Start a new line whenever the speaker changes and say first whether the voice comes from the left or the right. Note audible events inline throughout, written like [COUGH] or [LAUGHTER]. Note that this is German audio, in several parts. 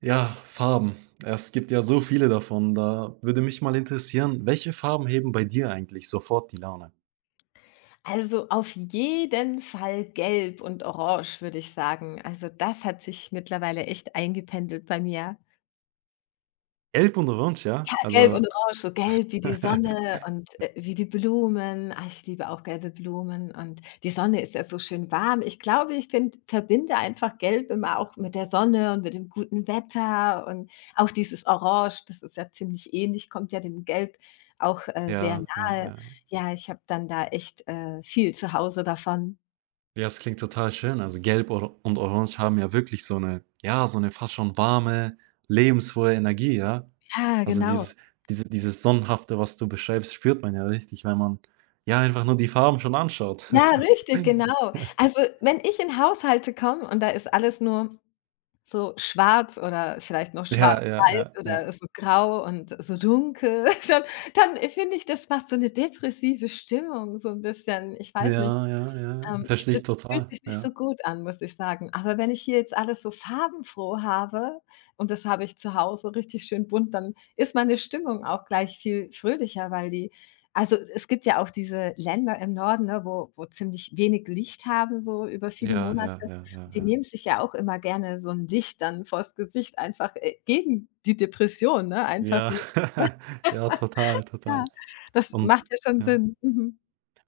right: Ja, Farben. Ja, es gibt ja so viele davon. Da würde mich mal interessieren, welche Farben heben bei dir eigentlich sofort die Laune?
left: Also auf jeden Fall gelb und orange, würde ich sagen. Also das hat sich mittlerweile echt eingependelt bei mir.
right: Gelb und Orange, ja?
left: Ja, gelb und
right: Also
left: orange, so gelb wie
right: [LAUGHS]
left: die
right: ja,
left: Sonne und, wie die Blumen. Ich liebe auch gelbe Blumen und die Sonne ist ja so schön warm. Ich glaube, ich find verbinde einfach gelb immer auch mit der Sonne und mit dem guten Wetter und auch dieses Orange, das ist ja ziemlich ähnlich, kommt ja dem Gelb auch, sehr
right: ja, ja.
left: nahe. Ja, ich habe dann da echt, viel zu Hause davon.
right: Ja, es klingt total schön. Also Gelb or und Orange haben ja wirklich so eine, ja, so eine fast schon warme, lebensfrohe Energie, ja?
left: Ja,
right: Also
left: genau.
right: dieses dieses Sonnenhafte, was du beschreibst, spürt man ja richtig, wenn man, ja, einfach nur die Farben schon anschaut.
left: Ja, richtig,
right: [LAUGHS]
left: genau. Also, wenn ich in Haushalte komme und da ist alles nur so schwarz oder vielleicht noch
right: Ja, ja, ja,
left: schwarz-weiß
right: ja.
left: oder so grau und so dunkel, [LAUGHS] dann finde ich, das macht so eine depressive Stimmung so ein bisschen. Ich weiß nicht.
right: Ja, ja, ja.
left: Ich
right: Verstehe ich
left: Das fühlt
right: total.
left: sich nicht
right: Ja.
left: so gut an, muss ich sagen. Aber wenn ich hier jetzt alles so farbenfroh habe und das habe ich zu Hause richtig schön bunt, dann ist meine Stimmung auch gleich viel fröhlicher. Weil die Also, es gibt ja auch diese Länder im Norden, ne, wo ziemlich wenig Licht haben, so über viele
right: Ja,
left: Monate.
right: ja, ja, ja,
left: Und die
right: ja.
left: nehmen sich ja auch immer gerne so 'n Licht dann vors Gesicht, einfach, gegen die Depression, ne? Einfach
right: Ja,
left: dieses
right: [LAUGHS] ja, total, total.
left: Ja, das
right: Und
left: macht ja schon
right: ja.
left: Sinn. Mhm.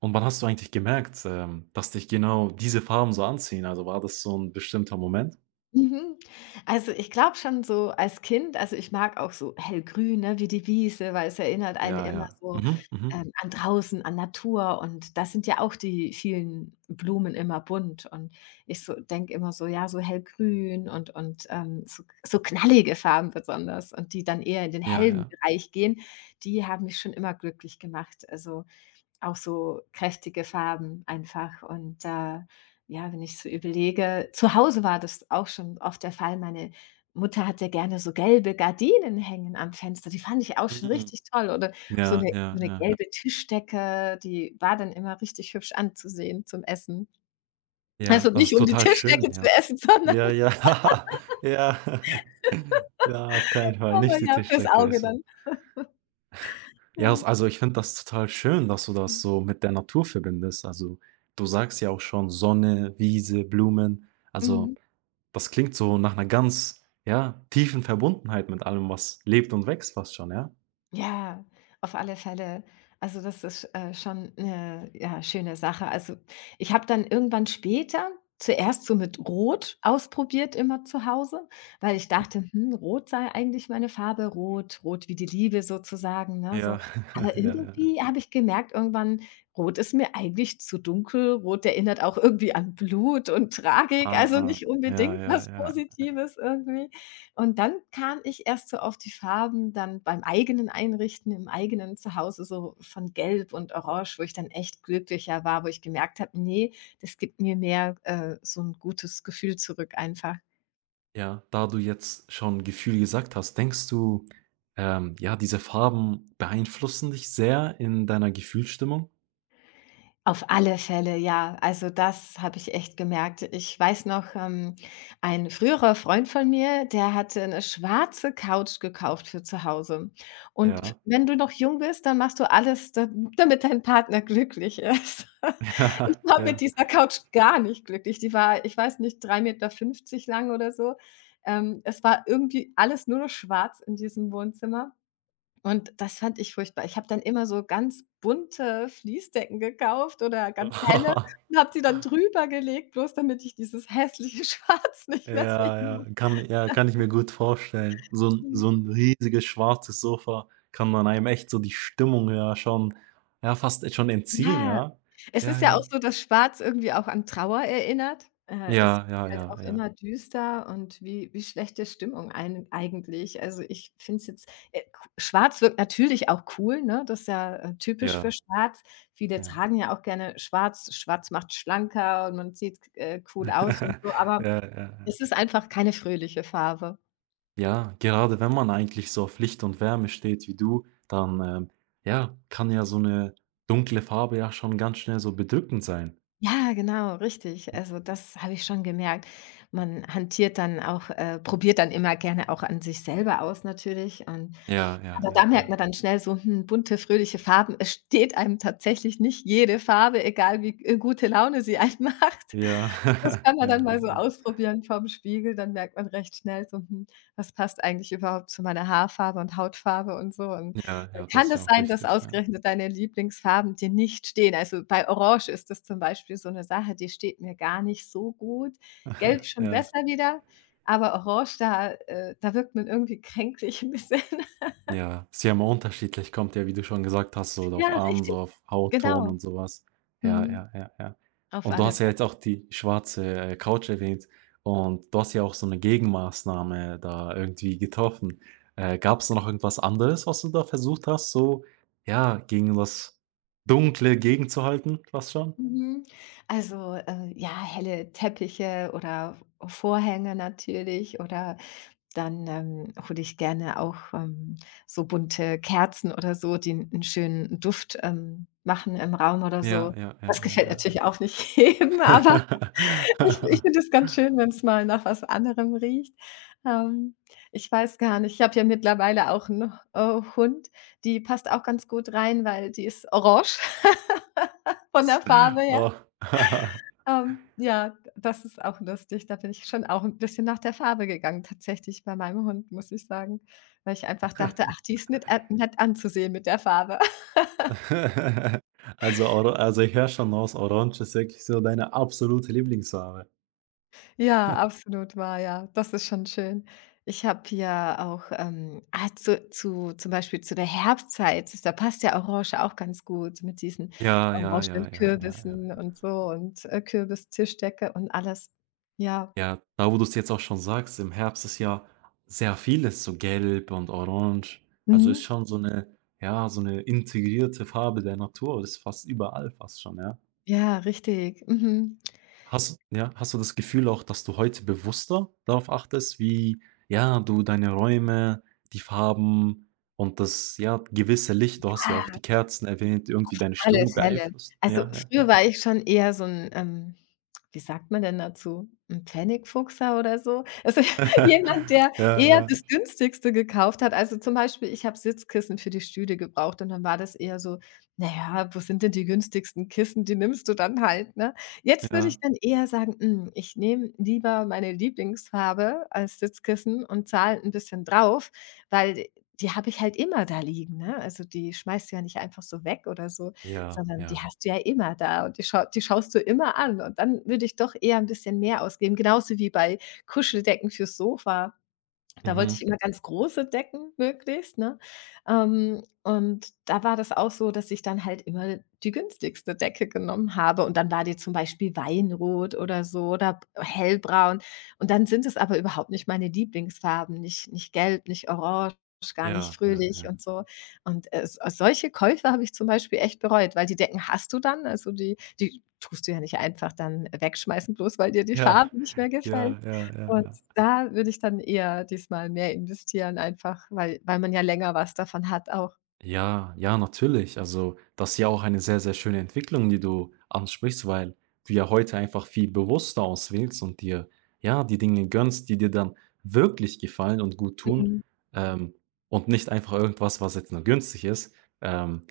right: Und wann hast du eigentlich gemerkt, dass dich genau diese Farben so anziehen? Also, war das so ein bestimmter Moment?
left: Mhm. Also, ich glaube schon so als Kind. Also, ich mag auch so hellgrün, ne, wie die Wiese, weil es erinnert einen
right: Ja,
left: immer
right: ja.
left: so,
right: Mhm, mhm.
left: ähm, an draußen, an Natur und da sind ja auch die vielen Blumen immer bunt und ich so denke immer so, ja, so hellgrün und, so knallige Farben besonders und die dann eher in den
right: Ja,
left: hellen
right: ja.
left: Bereich gehen, die haben mich schon immer glücklich gemacht. Also auch so kräftige Farben einfach und, ja, wenn ich so überlege zu Hause war das auch schon oft der Fall. Meine Mutter hatte gerne so gelbe Gardinen hängen am Fenster, die fand ich auch schon
right: Mhm.
left: richtig toll oder so
right: Ja,
left: eine
right: ja,
left: so 'ne
right: ja, ja.
left: gelbe Tischdecke, die war dann immer richtig hübsch anzusehen zum Essen.
right: Ja,
left: Also,
right: das ist
left: nicht um die
right: total schön,
left: Tischdecke zu
right: ja.
left: essen, [LAUGHS] sondern
right: Ja, ja. [LAUGHS] Ja. [LAUGHS] Na, auf keinen Fall,
left: aber
right: nicht die
left: ja, fürs
right: Tischdecke
left: Auge
right: essen.
left: dann.
right: Ja, das
left: Ja.
right: also, ich finde das total schön, dass du das
left: Mhm.
right: so mit der Natur verbindest. Also, du sagst ja auch schon Sonne, Wiese, Blumen. Also,
left: Mhm.
right: das klingt so nach einer ganz, ja, tiefen Verbundenheit mit allem, was lebt und wächst fast schon, ja?
left: Ja, auf alle Fälle. Also das ist, schon eine ja, schöne Sache. Also, ich habe dann irgendwann später zuerst so mit Rot ausprobiert immer zu Hause, weil ich
right: Hm,
left: dachte: „Hm, Rot sei eigentlich meine Farbe, rot wie die Liebe sozusagen“, ne, so.
right: ja. [LAUGHS] Ja,
left: Aber
right: ja, ja.
left: irgendwie habe ich gemerkt irgendwann, Rot ist mir eigentlich zu dunkel. Rot erinnert auch irgendwie an Blut und Tragik, also
right: Ah,
left: nicht
right: ja,
left: unbedingt
right: ja,
left: was
right: ja.
left: Positives irgendwie. Und dann kam ich erst so auf die Farben dann beim eigenen Einrichten im eigenen Zuhause, so von Gelb und Orange, wo ich dann echt glücklicher war, wo ich gemerkt habe: nee, das gibt mir mehr, so ein gutes Gefühl zurück einfach.“
right: Ja, da du jetzt schon Gefühl gesagt hast, denkst du, ja, diese Farben beeinflussen dich sehr in deiner Gefühlsstimmung?
left: Auf alle Fälle, ja. Also, das habe ich echt gemerkt. Ich weiß noch, ein früherer Freund von mir, der hatte eine schwarze Couch gekauft für zu Hause. Und f
right: Ja.
left: wenn du noch jung bist, dann machst du alles, da damit dein Partner glücklich ist.
right: [LAUGHS]
left: [LAUGHS] Ich
right: Ja,
left: war mit
right: ja.
left: dieser Couch gar nicht glücklich. Die war, ich weiß nicht, drei Meter fünfzig lang oder so. Es war irgendwie alles nur noch schwarz in diesem Wohnzimmer. Und das fand ich furchtbar. Ich habe dann immer so ganz bunte Fließdecken gekauft oder ganz helle
right: [LAUGHS]
left: und habe die dann drüber gelegt, bloß damit ich dieses hässliche [LAUGHS] Schwarz nicht mehr
right: Ja,
left: sehen
right: ja,
left: muss.
right: kann ich mir gut vorstellen. So
left: Mhm.
right: so ein riesiges schwarzes Sofa kann man einem echt so die Stimmung ja schon ja, fast schon entziehen,
left: Ja.
right: ja?
left: Es
right: Ja,
left: ist ja auch
right: ja.
left: so, dass Schwarz irgendwie auch an Trauer erinnert. Es wird
right: Ja, ja,
left: halt
right: ja,
left: auch
right: ja.
left: immer düster und wie schlechte Stimmung ein eigentlich. Also, ich finde es jetzt Schwarz wirkt natürlich auch cool, ne? Das ist ja, typisch für
right: Ja,
left: Schwarz. Viele
right: ja.
left: tragen ja auch gerne Schwarz. Schwarz macht schlanker und man sieht, cool aus und
right: [LAUGHS]
left: so, aber
right: Ja, ja, ja.
left: es ist einfach keine fröhliche Farbe.
right: Ja, gerade wenn man eigentlich so auf Licht und Wärme steht wie du, dann, ja, kann ja so eine dunkle Farbe ja schon ganz schnell so bedrückend sein.
left: Ja, genau, richtig. Also, das habe ich schon gemerkt. Man hantiert dann auch probiert dann immer gerne auch an sich selber aus natürlich und
right: Ja, ja,
left: aber da
right: ja,
left: merkt
right: ja.
left: man dann schnell so, hm, bunte, fröhliche Farben. Es steht einem tatsächlich nicht jede Farbe, egal wie, gute Laune sie einem [LAUGHS] macht.
right: Ja.
left: Das
right: [LAUGHS]
left: kann man
right: Ja,
left: dann
right: ja,
left: mal so
right: ja.
left: ausprobieren vorm Spiegel, dann merkt man recht schnell so: „Hm, was passt eigentlich überhaupt zu meiner Haarfarbe und Hautfarbe und so?“ Und
right: Ja,
left: dann
right: ja, das
left: kann
right: ist ja
left: es
right: auch
left: sein, dass
right: wichtig, ja.
left: ausgerechnet deine Lieblingsfarben dir nicht stehen. Also, bei Orange ist das zum Beispiel so eine Sache, die steht mir gar nicht so gut. Gelb schon
right: Ja.
left: besser wieder, aber Orange, da wirkt man irgendwie kränklich [LAUGHS] ein bisschen.
right: Ja, ist ja immer unterschiedlich, kommt ja, wie du schon gesagt hast, so auf
left: Ja,
right: Arm, so
left: richtig,
right: auf Hautton
left: genau.
right: und sowas. Ja,
left: Mhm.
right: ja, ja, ja.
left: Auf
right: Und du
left: alle
right: hast ja jetzt
left: Fälle.
right: auch die schwarze, Couch erwähnt und du hast ja auch so eine Gegenmaßnahme da irgendwie getroffen. Gab's da noch irgendwas anderes, was du da versucht hast, so, ja, gegen das Dunkle gegenzuhalten fast schon?
left: Mhm. Also, ja, helle Teppiche oder Vorhänge natürlich oder dann, hole ich gerne auch, so bunte Kerzen oder so, die 'n schönen Duft, machen im Raum oder
right: Ja,
left: so.
right: ja, ja,
left: Das
right: ja,
left: gefällt
right: ja, ja.
left: natürlich auch nicht [LAUGHS] jedem, aber ich finde es ganz schön, wenn es mal nach was anderem riecht. Ähm, Ich weiß gar nicht, ich habe ja mittlerweile auch 'n, Hund, die passt auch ganz gut rein, weil die ist orange [LAUGHS] von der Farbe her.
right: [LAUGHS] Oh.
left: Ja, das ist auch lustig. Da bin ich schon auch 'n bisschen nach der Farbe gegangen tatsächlich bei meinem Hund, muss ich sagen, weil ich einfach dachte:
right: [LAUGHS]
left: „Ach, die ist nett, nett anzusehen mit der Farbe.“
right: [LAUGHS] Also, ich höre schon raus, Orange ist wirklich so deine absolute Lieblingsfarbe.
left: Ja, absolut wahr, ja. Das ist schon schön. Ich habe ja auch, zu zum Beispiel zu der Herbstzeit, da passt ja Orange auch ganz gut mit diesen
right: Ja, ja, ja,
left: orangenen
right: ja, ja, ja.
left: Kürbissen und so und, Kürbistischdecke und alles. Ja.
right: Ja, da, wo du es jetzt auch schon sagst, im Herbst ist ja sehr vieles so gelb und orange. Also, ist
left: Mhm.
right: schon so eine, ja, so eine integrierte Farbe der Natur. Ist fast überall fast schon, ja.
left: Ja, richtig. Mhm.
right: Hast du das Gefühl auch, dass du heute bewusster darauf achtest, wie, ja, du deine Räume, die Farben und das, ja, gewisse Licht, du hast ja
left: Ah.
right: auch die Kerzen erwähnt, irgendwie deine Stimmung
left: Alles helle.
right: beeinflusst?
left: Also,
right: Ja, ja,
left: früher
right: ja.
left: war ich schon eher so 'n, wie sagt man denn dazu? 'N Pfennigfuchser oder so? Also, [LAUGHS] jemand,
right: [LAUGHS]
left: der
right: Ja,
left: eher
right: ja,
left: das Günstigste gekauft hat. Also, zum Beispiel, ich habe Sitzkissen für die Stühle gebraucht und dann war das eher so: „Na ja, wo sind denn die günstigsten Kissen? Die nimmst du dann halt“, ne? Jetzt würde
right: ja.
left: ich dann eher sagen: „Hm, ich nehme lieber meine Lieblingsfarbe als Sitzkissen und zahle 'n bisschen drauf“, weil die habe ich halt immer da liegen, ne? Also, die schmeißt du ja nicht einfach so weg oder so,
right: Ja,
left: sondern die
right: ja.
left: hast du ja immer da und die schaust du immer an und dann würde ich doch eher ein bisschen mehr ausgeben, genauso wie bei Kuscheldecken fürs Sofa. Da wollte ich
right: Mhm.
left: immer ganz große Decken möglichst, ne? Und da war das auch so, dass ich dann halt immer die günstigste Decke genommen habe und dann war die zum Beispiel weinrot oder so oder hellbraun. Und dann sind es aber überhaupt nicht meine Lieblingsfarben, nicht nicht gelb, nicht orange, gar nicht
right: Ja, ja,
left: fröhlich
right: ja.
left: und so. Und, s solche Käufe habe ich zum Beispiel echt bereut, weil die Decken hast du dann, also die tust du ja nicht einfach dann wegschmeißen, bloß weil dir die
right: Ja,
left: Farbe nicht mehr gefällt.
right: ja, ja,
left: Und
right: ja.
left: da würde ich dann eher diesmal mehr investieren, einfach weil man ja länger was davon hat auch.
right: Ja, ja, natürlich. Also, das ist ja auch eine sehr, sehr schöne Entwicklung, die du ansprichst, weil du ja heute einfach viel bewusster auswählst und dir, ja, die Dinge gönnst, die dir dann wirklich gefallen und gut tun,
left: Mhm.
right: ähm, und nicht einfach irgendwas, was jetzt nur günstig ist. Ähm,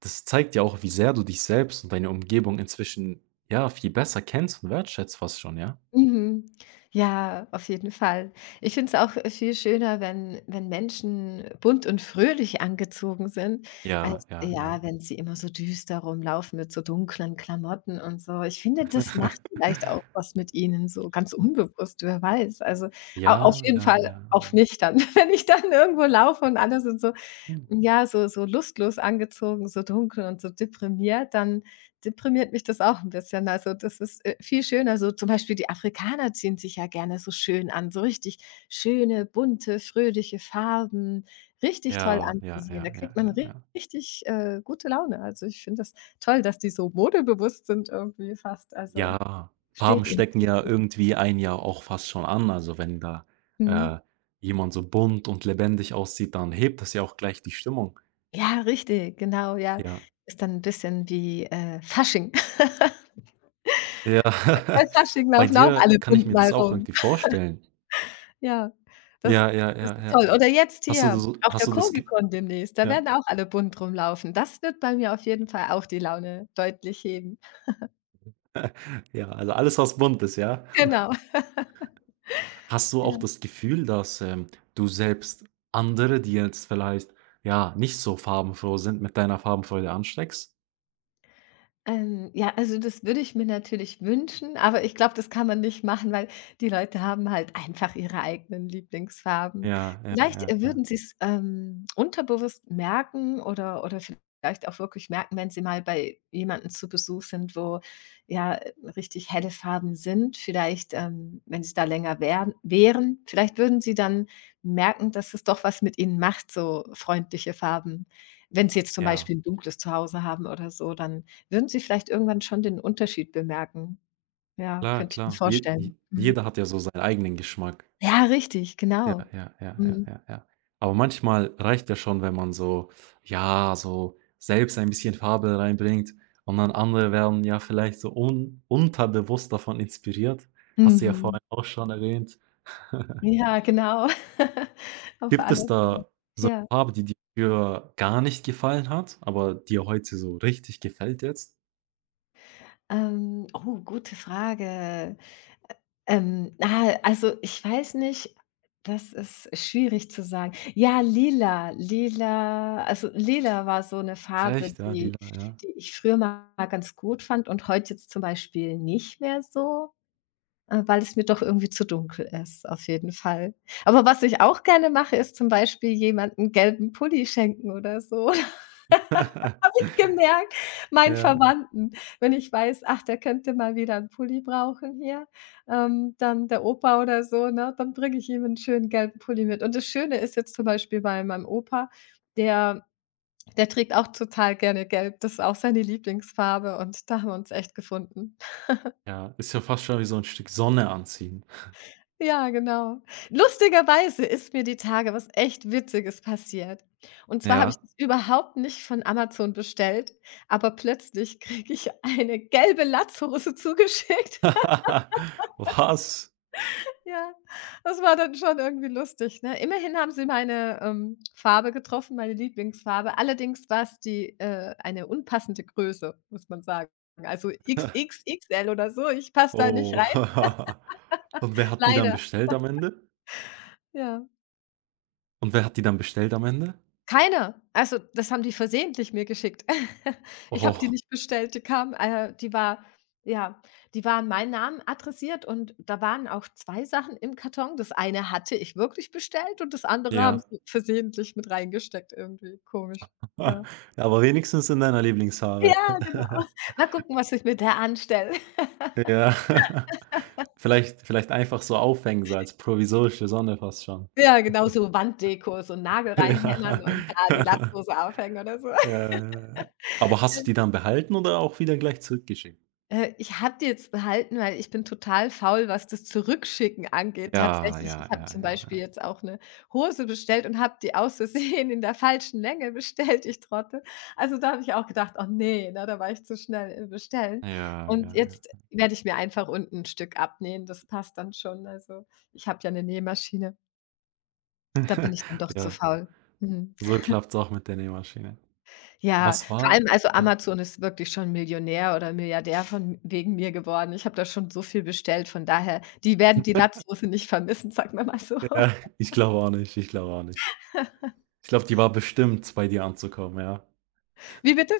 right: Das zeigt ja auch, wie sehr du dich selbst und deine Umgebung inzwischen, ja, viel besser kennst und wertschätzt fast schon, ja?
left: Mhm. Ja, auf jeden Fall. Ich finde es auch viel schöner, wenn Menschen bunt und fröhlich angezogen sind,
right: Ja,
left: als
right: ja, ja.
left: ja, wenn sie immer so düster rumlaufen mit so dunklen Klamotten und so. Ich finde, das macht
right: [LAUGHS]
left: vielleicht auch was mit ihnen, so ganz unbewusst, wer weiß. Also, au auf
right: Ja,
left: jeden
right: ja,
left: Fall
right: ja,
left: auf
right: ja.
left: mich dann, [LAUGHS] wenn ich dann irgendwo laufe und alle sind so
right: Hm.
left: ja, so lustlos angezogen, so dunkel und so deprimiert, dann deprimiert mich das auch ein bisschen. Also, das ist, viel schöner. So zum Beispiel die Afrikaner ziehen sich ja gerne so schön an, so richtig schöne, bunte, fröhliche Farben, richtig toll
right: Ja, ja,
left: anzusehen.
right: ja,
left: Da
right: ja,
left: kriegt
right: ja,
left: man
right: ja.
left: richtig, gute Laune. Also, ich finde das toll, dass die so modebewusst sind irgendwie fast. Also,
right: Ja, Farben
left: steht ihnen
right: stecken
left: richtig.
right: ja irgendwie ein Jahr auch fast schon an. Also wenn da,
left: Mhm.
right: äh, jemand so bunt und lebendig aussieht, dann hebt das ja auch gleich die Stimmung.
left: Ja, richtig, genau, ja.
right: Ja.
left: Ist dann ein bisschen wie, Fasching. [LAUGHS]
right: Ja.
left: Bei
right: [LAUGHS]
left: Fasching
right: Bei
left: laufen auch
right: dir
left: alle
right: kann ich
left: bunt
right: mir
left: mal
right: das auch
left: rum.
right: irgendwie vorstellen.
left: Ja, das
right: Ja, ja,
left: das
right: ja,
left: ist
right: ja.
left: toll. Oder jetzt hier auf
right: Hast
left: der
right: du das Ge
left: Comicon demnächst, da
right: ja.
left: werden auch alle bunt rumlaufen. Das wird bei mir auf jeden Fall auch die Laune deutlich heben.
right: [LAUGHS] Ja, also alles, was bunt ist, ja?
left: Genau. [LAUGHS]
right: Hast du auch
left: Ja.
right: das Gefühl, dass, du selbst andere, die jetzt vielleicht, ja, nicht so farbenfroh sind, mit deiner Farbenfreude ansteckst?
left: Ja, also das würde ich mir natürlich wünschen, aber ich glaube, das kann man nicht machen, weil die Leute haben halt einfach ihre eigenen Lieblingsfarben.
right: Ja, ja,
left: Vielleicht,
right: ja,
left: äh,
right: ja.
left: würden sie's, unterbewusst merken oder vielleicht auch wirklich merken, wenn sie mal bei jemandem zu Besuch sind, wo, ja, richtig helle Farben sind. Vielleicht, wenn sie da länger wären, vielleicht würden sie dann merken, dass es doch was mit ihnen macht, so freundliche Farben. Wenn sie jetzt zum
right: Ja.
left: Beispiel 'n dunkles Zuhause haben oder so, dann würden Sie vielleicht irgendwann schon den Unterschied bemerken? Ja,
right: Klar,
left: könnte ich mir
right: klar. Je
left: vorstellen.
right: je
left: Mhm.
right: jeder hat ja so seinen eigenen Geschmack.
left: Ja, richtig,
right: Ja,
left: genau.
right: ja, ja, ja,
left: Mhm.
right: ja, ja. Aber manchmal reicht ja schon, wenn man so ja, so selbst ein bisschen Farbe reinbringt und dann andere werden ja vielleicht so un unterbewusst davon inspiriert. Hast du ja
left: Mhm.
right: vorhin auch schon erwähnt. [LAUGHS]
left: Ja, genau. [LAUGHS] Auf
right: Gibt es
left: alle Fälle.
right: da so
left: Ja.
right: eine Farbe, die dir früher gar nicht gefallen hat, aber dir heute so richtig gefällt jetzt?
left: Oh, gute Frage. Also, ich weiß nicht, das ist schwierig zu sagen. Ja, lila war so eine
right: Ach
left: Farbe,
right: echt? Ja,
left: die
right: lila, ja.
left: ich früher mal ganz gut fand und heute jetzt zum Beispiel nicht mehr so. Weil es mir doch irgendwie zu dunkel ist, auf jeden Fall. Aber was ich auch gerne mache, ist zum Beispiel jemanden gelben Pulli schenken oder so. [LAUGHS] Das habe
right: [LAUGHS]
left: ich gemerkt, meinen
right: Ja.
left: Verwandten. Wenn ich weiß, ach, der könnte mal wieder einen Pulli brauchen hier, dann der Opa oder so, ne, dann bringe ich ihm einen schönen gelben Pulli mit. Und das Schöne ist jetzt zum Beispiel bei meinem Opa, der der trägt auch total gerne gelb. Das ist auch seine Lieblingsfarbe und da haben wir uns echt gefunden.
right: Ja, ist ja fast schon wie so ein Stück Sonne anziehen.
left: Ja, genau. Lustigerweise ist mir die Tage was echt Witziges passiert. Und zwar habe ich
right: Ja.
left: das überhaupt nicht von Amazon bestellt, aber plötzlich kriege ich eine gelbe Latzhose zugeschickt. [LAUGHS]
right: [LAUGHS] Was?
left: Ja, das war dann schon irgendwie lustig, ne? Immerhin haben sie meine, Farbe getroffen, meine Lieblingsfarbe. Allerdings war es die, eine unpassende Größe, muss man sagen. Also
right: [LAUGHS]
left: XXXL oder so, ich passe da nicht
right: Oh.
left: rein,
right: [LAUGHS] Und wer hat die dann
left: leider.
right: bestellt am Ende?
left: Ja.
right: Und wer hat die dann bestellt am Ende?
left: Keine. Also, das haben die versehentlich mir geschickt. [LAUGHS] Ich habe die
right: Oh,
left: nicht bestellt, die kam die war ja, die war an meinen Namen adressiert und da waren auch 2 Sachen im Karton. Das eine hatte ich wirklich bestellt und das andere haben
right: ja.
left: sie versehentlich mit reingesteckt irgendwie. Komisch.
right: [LAUGHS] Ja,
left: Ja.
right: aber wenigstens in deiner Lieblingsfarbe.
left: Ja, genau.
right: [LAUGHS]
left: [LAUGHS] Mal gucken, was ich mit der anstelle. [LAUGHS]
right: Ja. [LAUGHS] Vielleicht einfach so aufhängen, so als provisorische Sonne fast schon.
left: Ja, genau, so Wanddeko, so
right: [LAUGHS]
left: Nagel reinhämmern
right: Ja.
left: und da die
right: [LAUGHS]
left: Latzhose aufhängen oder so.
right: Äh, aber hast du die dann behalten oder auch wieder gleich zurückgeschickt?
left: Ich habe die jetzt behalten, weil ich bin total faul, was das Zurückschicken angeht.
right: Ja,
left: Tatsächlich,
right: ja,
left: ich habe
right: ja,
left: zum
right: ja,
left: Beispiel
right: ja.
left: jetzt auch 'ne Hose bestellt und habe die aus Versehen in der falschen Länge bestellt, ich Trottel. Also, da habe ich auch gedacht: „Oh ne, ne, da war ich zu schnell im Bestellen.“
right: Ja,
left: Und
right: ja,
left: jetzt werde ich mir einfach unten 'n Stück abnähen, das passt dann schon. Also, ich habe ja 'ne Nähmaschine, da
right: ja.
left: bin ich dann doch
right: [LAUGHS]
left: zu
right: Ja.
left: faul. Mhm.
right: So klappt's auch mit der Nähmaschine.
left: Ja,
right: Was
left: vor
right: war
left: allem also
right: ja.
left: Amazon ist wirklich schon Millionär oder Milliardär von wegen mir geworden. Ich habe da schon so viel bestellt, von daher, die werden die Latzhose nicht vermissen, sagen wir mal so.
right: Ja. Ich glaube auch nicht, ich glaube auch nicht.
left: [LAUGHS]
right: Ich glaube, die war bestimmt, bei dir anzukommen, ja.
left: Wie bitte?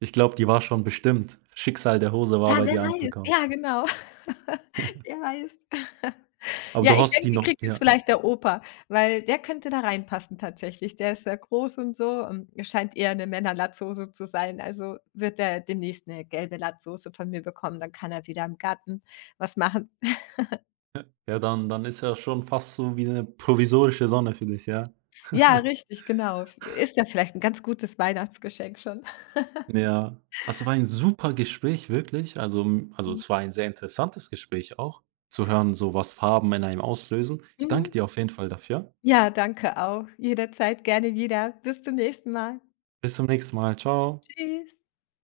right: Ich glaube, die war schon bestimmt. Schicksal der Hose war,
left: Ja,
right: bei
left: wer
right: dir
left: weiß.
right: anzukommen.
left: Ja, genau. [LAUGHS] Wer weiß.
right: Aber
left: Ja,
right: du
left: ich
right: hast
left: denke,
right: die
left: die
right: noch
left: kriegt jetzt
right: ja, ja.
left: vielleicht der Opa, weil der könnte da reinpassen tatsächlich. Der ist sehr groß und so und scheint eher eine Männerlatzhose zu sein. Also wird er demnächst 'ne gelbe Latzhose von mir bekommen, dann kann er wieder im Garten was machen.
right: Ja, dann ist ja schon fast so wie 'ne provisorische Sonne für dich, ja?
left: Ja,
right: [LAUGHS]
left: richtig, genau. Ist ja vielleicht ein ganz gutes Weihnachtsgeschenk schon.
right: Ja. Also, es war ein super Gespräch, wirklich. Also,
left: Mhm.
right: es war ein sehr interessantes Gespräch auch, zu hören, so was Farben in einem auslösen. Ich danke
left: Mhm.
right: dir auf jeden Fall dafür.
left: Ja, danke auch. Jederzeit gerne wieder. Bis zum nächsten Mal.
right: Bis zum nächsten Mal. Tschau.
left: Tschüss.